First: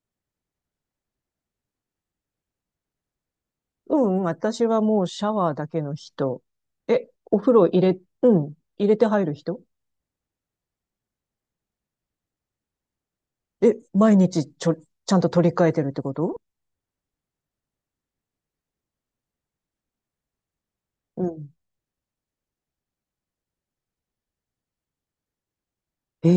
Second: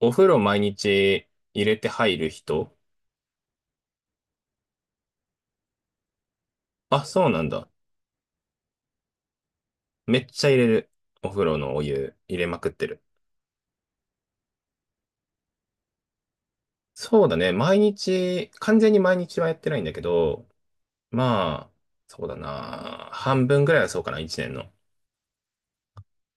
お風呂毎日入れて入る人。うん、私はもうシャワーだけの人。あ、え、そうおなん風呂だ。入れ、うん、入れて入る人？めっちゃ入れる。お風呂のお湯入れまくってる。え、毎日ちゃんと取り替えてるってこと？そうだね。毎日、完全に毎日はやってないんだけど、うん。まあ、そうだな。半分ぐらいはそうかな、一年の。え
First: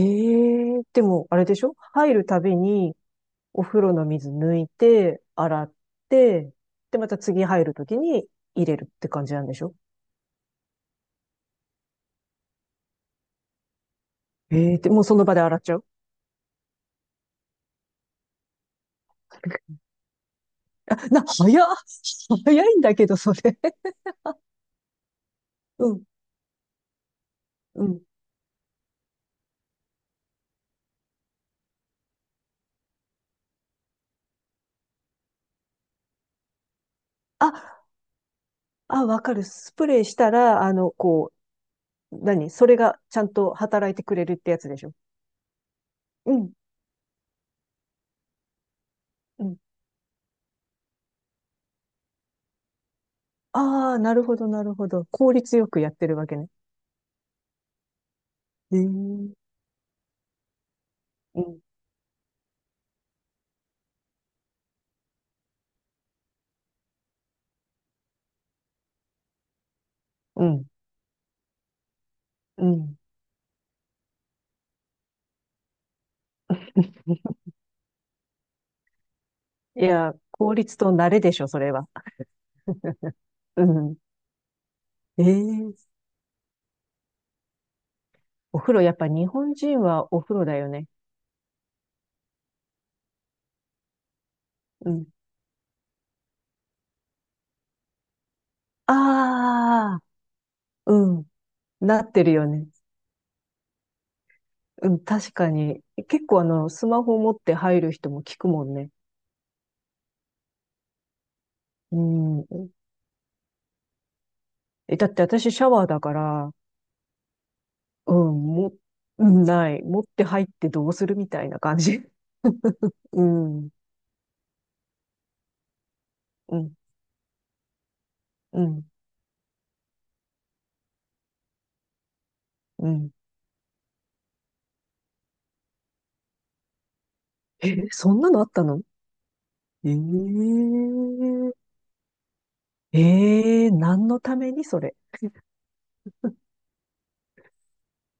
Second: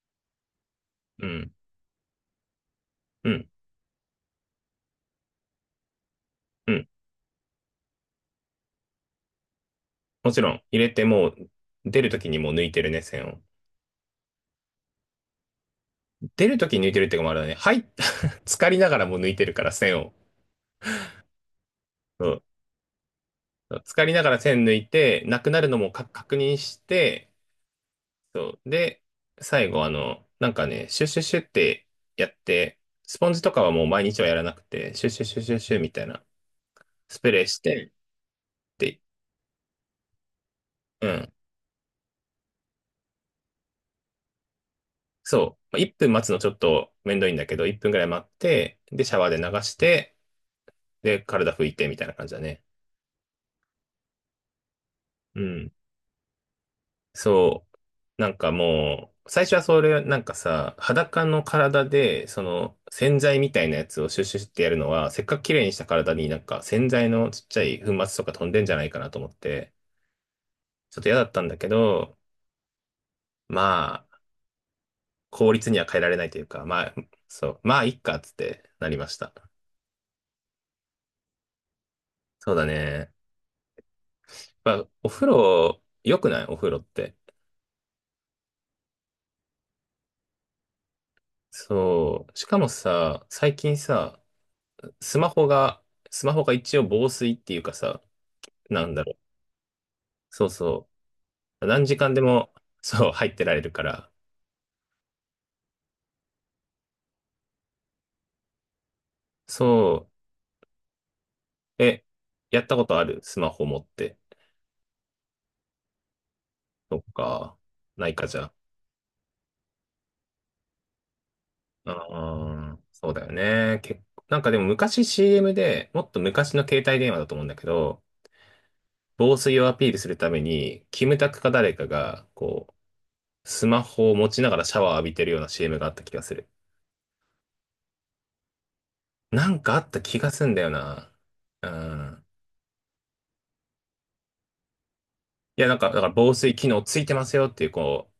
え、でうも、あれん、でしょ？入るたびに、うん、お風呂の水抜いて、洗って、うん。で、また次入るときに入れるって感じなんでしょ？もちろん、入れてもう、出るときにもう抜いてるね、線を。ええ、で、もうその場で洗っちゃう？出るときに抜いてるっていうかもあれだね。はい、浸かりながらもう抜いてるから、線を。あ、早っ。そ早いんだけど、それ。うん。浸かりながら線抜いて、なくなるのもうん、か確認して、うん。そう。で、最後、なんかね、シュッシュッシュッってやって、スポンジとかはもう毎日はやらなくて、シュッシュッシュッシュッシュッみたいな、スプレーしあ、て、って、あ、わかる。スプレーしたら、うん。それがちゃんと働いてくれるってやつでしょ？そう。まあ1分待つうのちん、ょっとめんどいんだけど、1分ぐらい待って、で、シャワーで流うん。して、で、体拭いてみたいな感じだね。ああ、なるほど、なるほど。効う率よん。くやってるわけね。そう。なんかへえ。うもう、ん、最初はそれ、なんかさ、裸の体で、その、洗剤みたいなやつをシュッシュッシュってやるのは、せっかく綺麗にした体になんか洗剤のちっちゃい粉末とか飛んでんじゃないかなと思って、うん、ちょっと嫌だったんだけど、うん。まあ、効率には変えられないというか、まあ、そう、まあ、いっか、つってなりました。いや、効率と慣れでしょ、それは。そうだね。うん。まあ、おえ風呂、え、良くないお風呂って。お風呂、やっぱ日本人はお風呂だよね。そう。しかもさ、最近さ、うん。スマホが、スマホが一応防水っていうかさ、なんだろう。ああ、そうそうん。う。何な時っ間でてるよも、ね。そう、入ってられるから。うん、確かに。結構、スマホ持って入る人も聞くもんね。そう。うえ、やったん。ことあるスマホ持って。だって私シャワーだから、そっか。なういん、かじゃも、うん、ない。持って入ってどうするみたいな感あ。じ。ああ、そううだよん、ね。結構、なんかでも昔 CM で、もっと昔うのん、携帯電話だと思うんだけど、うん、防水をアピールするために、キムタクか誰かが、こうん。う、スマホを持ちながらシャワー浴びてるような CM があった気がする。え、そんなのあったの？なんかあえった気がすんだよな。ー、うん。何のためにそれ？いや、なんか、だから防水機能ついてますよっていう、こう、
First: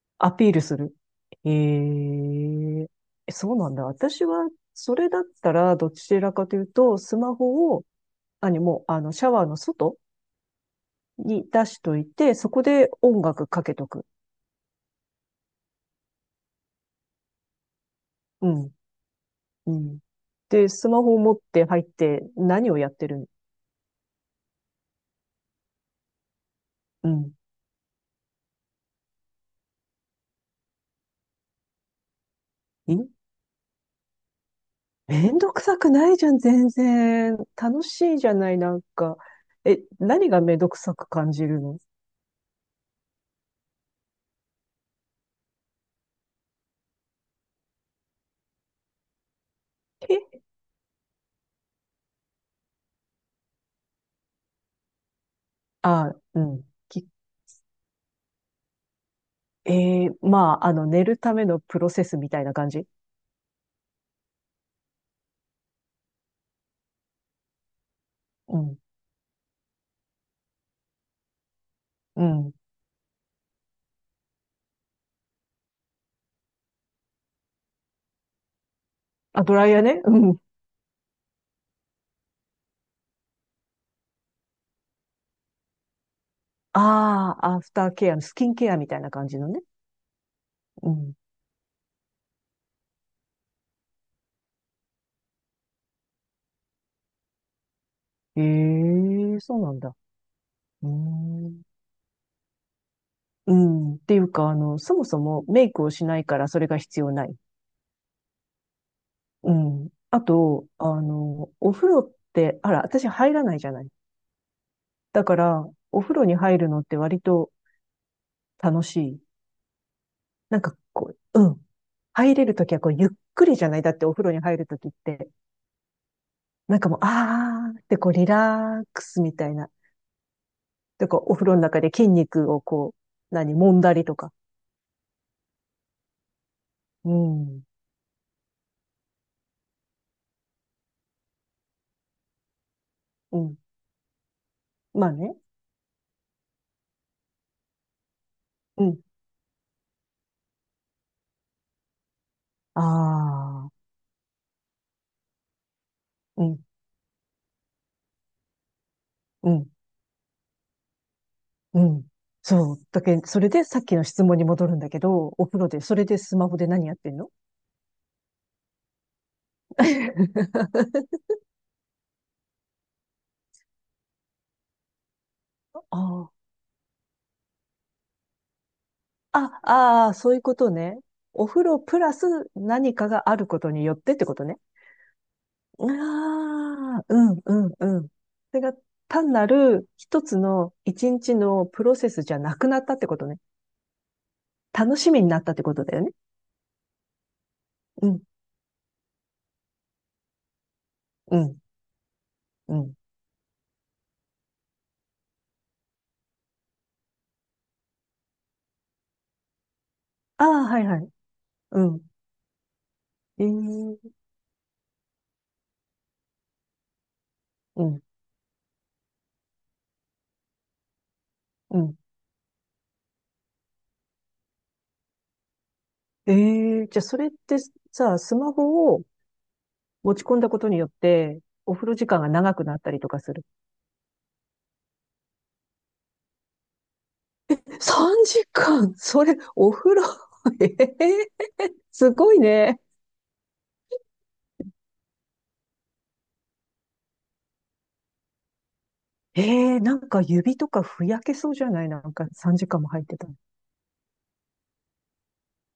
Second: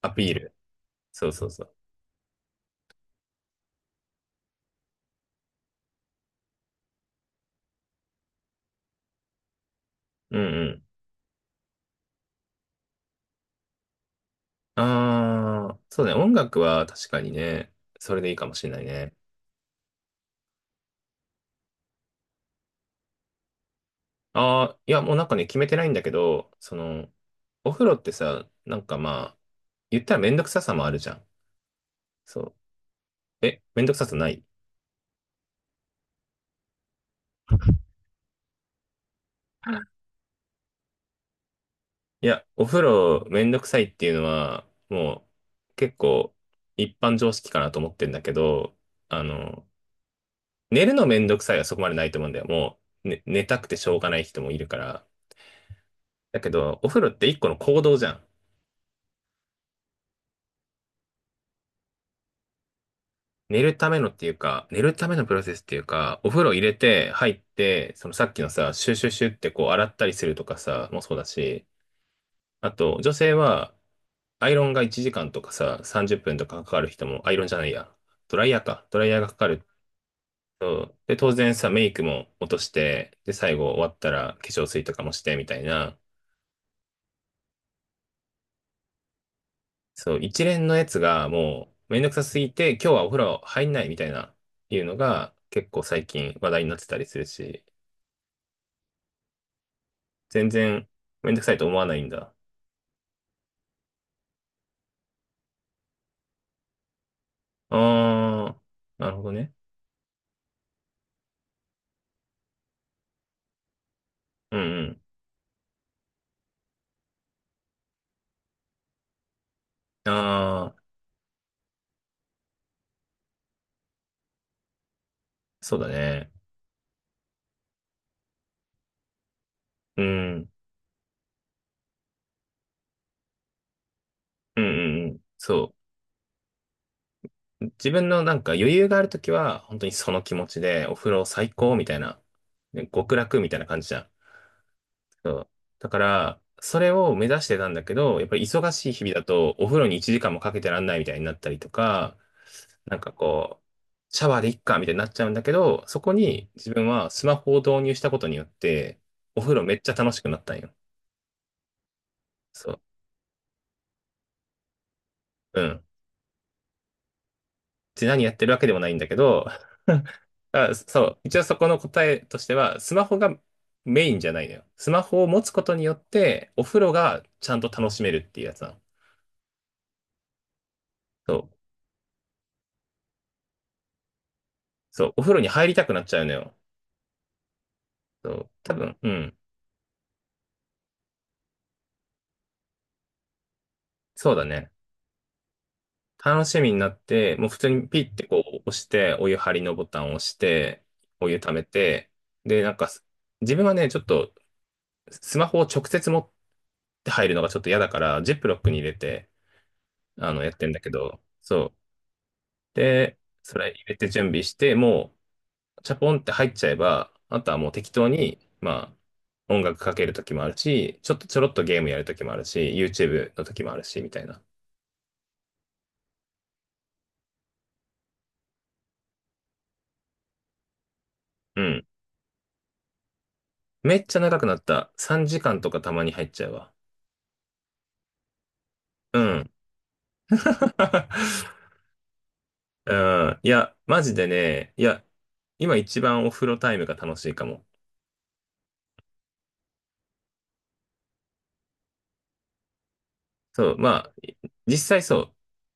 アピアーピール。ルする。そうそえうそー、そうなんだ。私は、それだったら、どちらかというと、スマホを、何もう、あの、シャワーの外う。うんうん。に出しといて、そこで音楽かけとく。ああ、そうね。音楽は確かにね、それでいいかうもしれん。ないね。うん。で、スマホを持って入って何をやってるん？ああ、いや、もうなんかね、決めてないんだけど、そうの、ん。お風呂ってさ、なんかまあ、言ったらめんどくささもあるじゃん。そいう。え、めんどくささない。めんどくさくないじゃん、全然。楽しいじゃない、なんか。え、何がめんどくさく感じるの？いや、お風呂めんどくさいっていうのは、もう結構一般常識かなと思ってんだけど、あの、え、寝るのめんどくさいはそこまでないと思うんだよ。もう、ね、寝たくてしょうがない人もいるから。あ、だうけん。ど、お風呂って一個の行動じゃん。えまあ、寝るためのプロセスみたいな感じ？寝るためのっていうか、寝るためのプロセスっていうか、お風呂入れて、入って、そのさっきのうさ、ん。シュシュシュってこう洗ったりするとかさ、もそうだし、うん。あと、女性は、アイロンが1時間とかさ、30分とかかかる人も、アイロンじゃないや、ドライヤーか、ドライヤーがかあ、かドるライヤーね。うん。と、で、当然さ、メイクも落として、で、最後終わったら化粧水とかもして、みたいな、ああ、アフターケアのスキンケアみたいな感じのね。そう、一連のやうつん。がもう、めんどくさすぎて、今日はお風呂入んないみたいな、いうのが、結構最近話題になってたりするし、ええ、そうなんだ。全う然ーめんどくさいん。と思わないんだ。うん。っていうか、そもそもメイクをしないからそれが必要ない。ああ、なるほどね。うん。あと、お風呂って、あら、私入らないじゃない。うんうん。だから、お風呂に入るのって割と楽しい。ああ、うん。入れるときはこう、ゆっくりじゃない。だってお風呂に入るときって、そうだね。なんかもう、あーってこう、リラックスみたいな。うん。うんで、こう、お風呂の中で筋肉をこう、揉んだりとか。うんうん。そうん。う。自分のなんか余裕があるときは、本当にその気持ちで、お風呂最高みたいな、ね極う楽みたん。いな感じじゃん。まあそね。う。だから、それを目指してたんだけど、やっぱり忙うしいん。日々だと、お風呂に1時間もかけてらんないみたいになったりとか、なんかこう、あー。シャワーでいっかみたいになっちゃうんだけど、そこうにん。自分はスマホを導入したことによって、おう風呂んめっちゃ楽しくなったんよ。うん。そそう。う。だけど、それでさっきの質問に戻るんだけど、おう風呂で、ん。それでスマホで何やってんの？ で、何やってるわけでもないんだけど、あ、そう。一応そこの答えとしては、スマホがメインじゃないのよ。スマホを持つことによっあて、お風呂がちゃんと楽しめるっていうやつなの。あ、あああ、そういうことね。そおう。風呂プラス何かがあることによってってことね。そう。お風呂に入りあたくなっちゃうのよ。あ、うん、うん、うん。そそう、れが多分、う単ん。なる一つの一日のプロセスじゃなくなったってことね。そうだね。楽しみになったってことだよね。楽しみになって、もう普通にピうッん、てこう押して、お湯張りのボタンを押して、おう湯溜ん、めて、で、なんうかん。自分はね、ちょっと、スマホを直接持って入るのがちょっと嫌だから、ジップロックに入れて、あやっあ、てんだはいけはい。ど、そう。うん。で、それ入れてええ、準備して、もう、チャポンって入っちゃえば、あとはもうう適ん、当に、まあ、音楽かけるときもあるし、ちょっとちょろっとうゲームやん。るときもあるし、YouTube のときもあるし、みたいな。ええ、じゃあそれってさ、スマホを持ち込んだことによって、うおん。風呂時間が長くなったりとかする？めっちゃ長くなった。3時間とかたまに入っちゃうわ。3時間？うそれ、ん。お風呂？ ええ、 すごいね。うん。いや、マジでね、いや、今一番お風呂タイムが楽しいかも。ええ、なんか指とかふやけそうじゃない？なんか3時間も入ってたら。そう、まあ、実際そう。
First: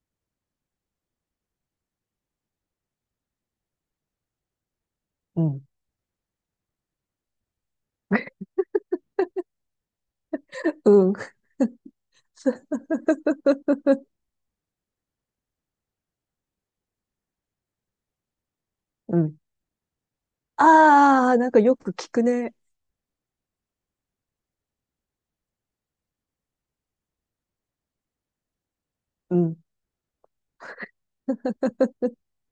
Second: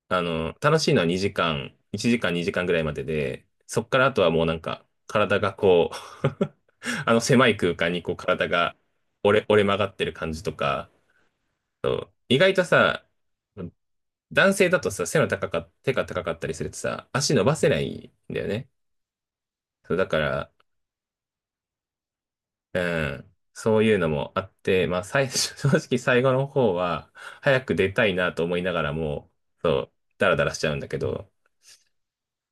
楽しいのは2時間、1時間2時間ぐらいまでで、そっからあとはもうなんか、体うがん。こう あの狭い空間にこう体が折れ曲がってる感じとか、うん。意外とさ、男性だとさ、背の高か、手が高かったりするとさ、足伸ばせないんだよね。うん。そう、だから、ああ、なんかよく聞くね。うん、そういうのもあって、まあ、最初、正直最後の方は、早く出たいなと思いながらも、うん。そう、ダラダラしちゃうんだけど、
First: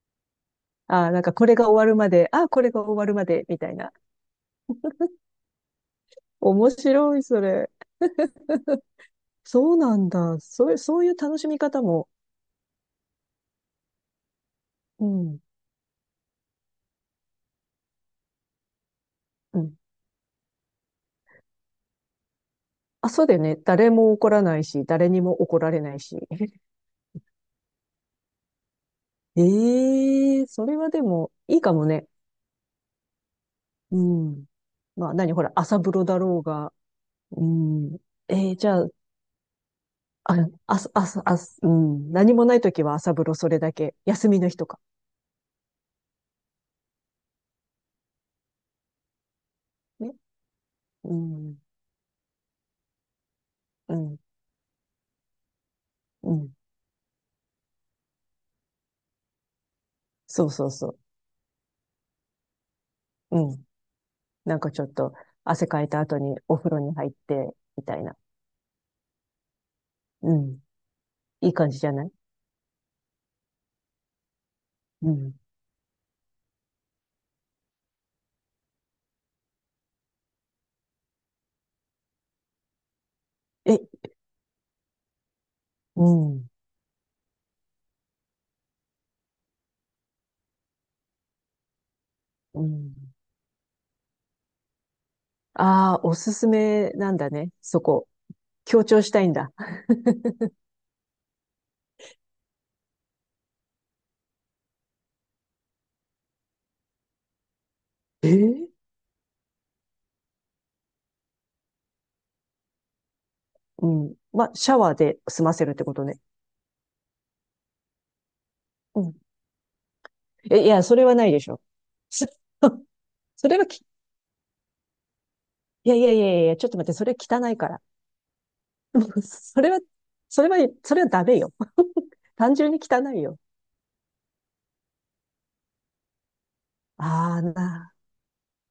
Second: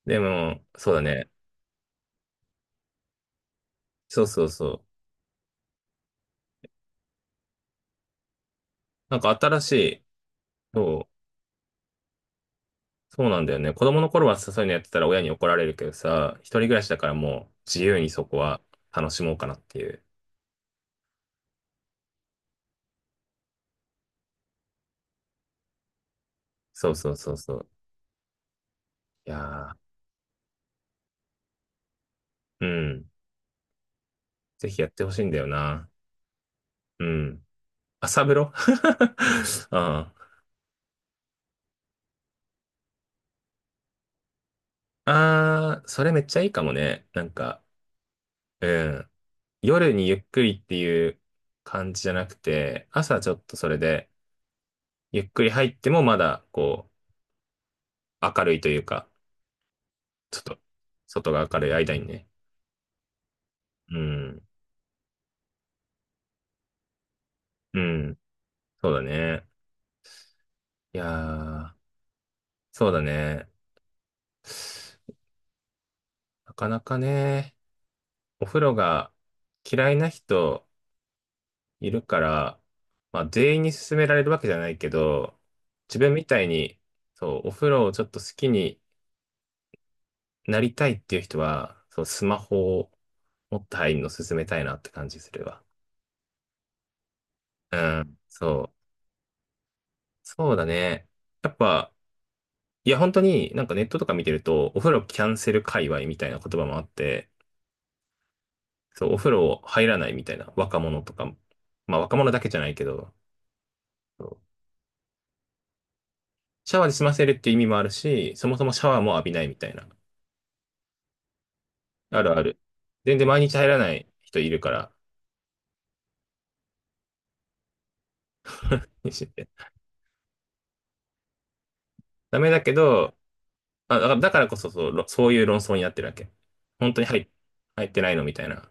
でも、そうだああ、なんね。かこれが終わるまで、ああ、これが終わるまで、みたいな。そうそうそう。面白い、それ。なんか新しそうない、んだ。そういう、そうそう、いう楽しみ方も。そうなんだよね。子供の頃はさそういうのやってたうら親にん。怒られるけどさ、一人暮らしだからもう自由にそこは楽しもうかなうってん、いう。あ、そうだよね。誰も怒らないし、誰にも怒られないし。そうそうそうそう。いやええー、それはでも、いいかもね。ー、うん。うん。ぜひやってほまあ、しいんだほよら、朝な。風呂だろうが。ううん。ん。朝風呂 じゃあ、ああ。あ、あ、あ、あ、うん。何もないときは朝風呂それだけ。休みの日とか。あー、それめっちゃいいかもね。なんか、うん。夜にね。ゆっくりっていううん。感じじゃなくて、朝ちょっとそれうで、ん。ゆっくり入ってもまうだ、ん。こう、明るいというか、ちょっそうと、そうそ外が明るい間にね。う。うん。うん。なんかちょっと、汗かいた後にお風呂に入って、うみたいな。ん。そうだね。うん。いやいい感ー、じじゃない？そうだね。うん。なかなかね、お風呂が嫌いな人、いるから、まあ、全員にえ、勧められるわけじゃないけど、自う分みたいん。に、そう、お風呂をちょっと好きになりたいっていう人は、そう、スマうホをん。持って入るの勧めたいなって感じするわ。ああ、おすすめなんだね。うそこ。ん、そ強う。調したいんだ。そうだね。やっぱ、いや、本当になんかネットとか見てると、お風呂キャンセル界隈みたいな言葉もあって、えーそう、お風呂入らないみたいな若者とかも、まあ若者だけじゃないけど、うん。そうまあ、シャワーで済ませるってことね。シャワーで済ませるっていう意味もあるし、そもそもシャワうーもん。浴びないみたいな。え、いや、それはないでしょ。あそ るある。全 然毎そ日れは入らき、ない人いるから、いやいやいやいや、ちょっと待って、それ汚いから。妊 娠って。それは、それは、それはダメよ。ダメ単だ純けに汚ど、いよ。あ、だからこそそう、そういう論争になってるわけ。本当にああ、入ってないのみたいな。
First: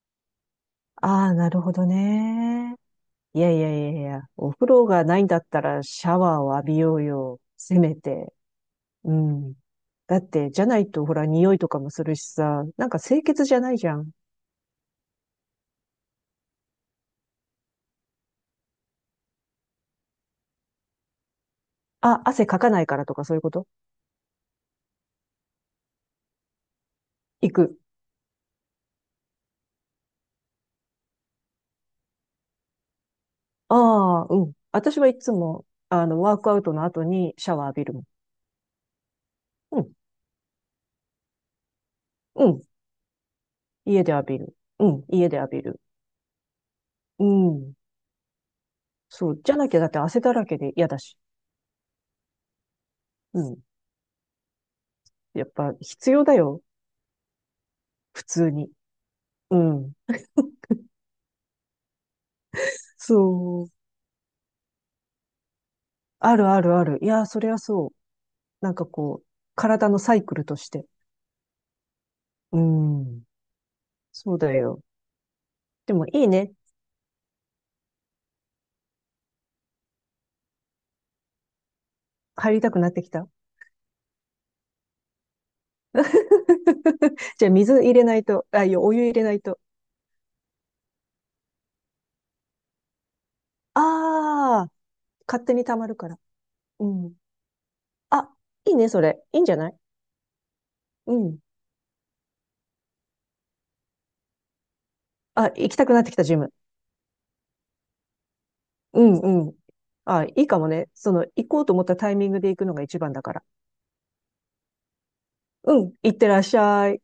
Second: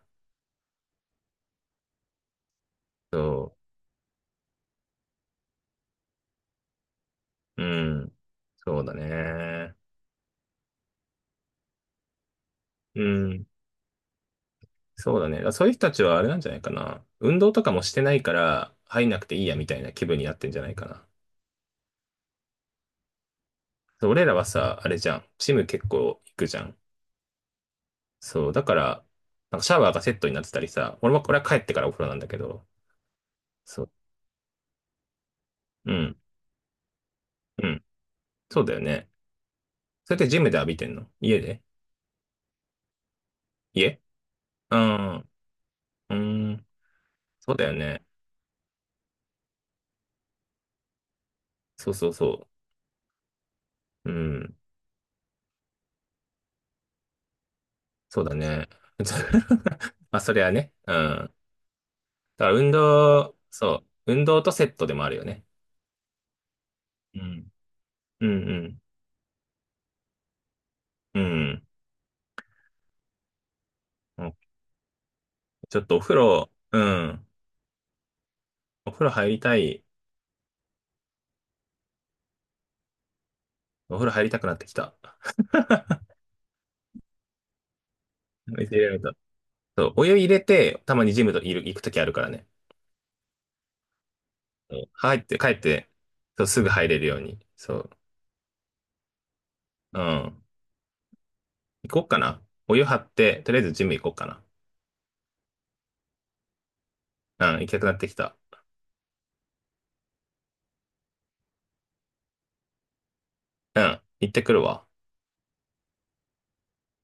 ああ、なるほどね。いそやいやいやいや、お風呂がないんだったらシャワーを浴びようよ。う。うせめん。て。そうだうん。ね。だって、じゃないとほら、匂いとかもするしさ、なんかう清潔ん。じゃないじゃん。そうだね。だからそういう人たちはあれなんじゃないかな。運動とかもしてないから、入んなくていいやみたいな気分になってんじゃないかな。あ、汗かかないからとかそういうこと？そう俺らはさ、あれじゃん。ジム結構行くじゃん。行く。そう。だから、なんかシャワーがセットになってたりさ、俺は帰ってからお風呂なんだけど、そう。ああ、うん。私はいつも、うん。ワークアウトの後にシャワうー浴んびるもん。そうだよね。うん、それってジムで浴びてんの家でうん。家家で浴びる。ううん、ん。家で浴びる。うん。うそうだよん。ね。そう。じゃなきゃだって汗だらけで嫌だし。そうそうそうん。う。うん。やっぱ必要だよ。そ普うだ通ね。に。うん。まあ、それはね。うん。だから運動、そう。そう。運動とセットでもあるよね。あるあるある。いうや、それん。はそう。うんうなんん。かこう、体のサイクルとして。うん。うん。そうだよ。ちょっでとおもい風い呂、ね。うん。お風呂入りたい。入りたくなってきた。お風呂入りたくなってきた。じゃあ水入れないと、あ、水い入や、れらおれ湯た。入れないと。そう。お湯入れて、たまにジムといる、行くときあるからね。ああ、そう入って、勝帰手っに溜まて、るから。そう、すぐう入れるん。ように。そう。あ、いいね、それ。いいんじゃない？うん。うん。行こうかな。お湯張って、とりあえずジム行こうかあ、行きたくなってきた、ジム。な。うん、行きたくなってきた。うんうん。あ、いいかもね。行こうと思ったタイミングで行くのが一番だから。うん、行ってくるわ。うん。行ってらっしゃい。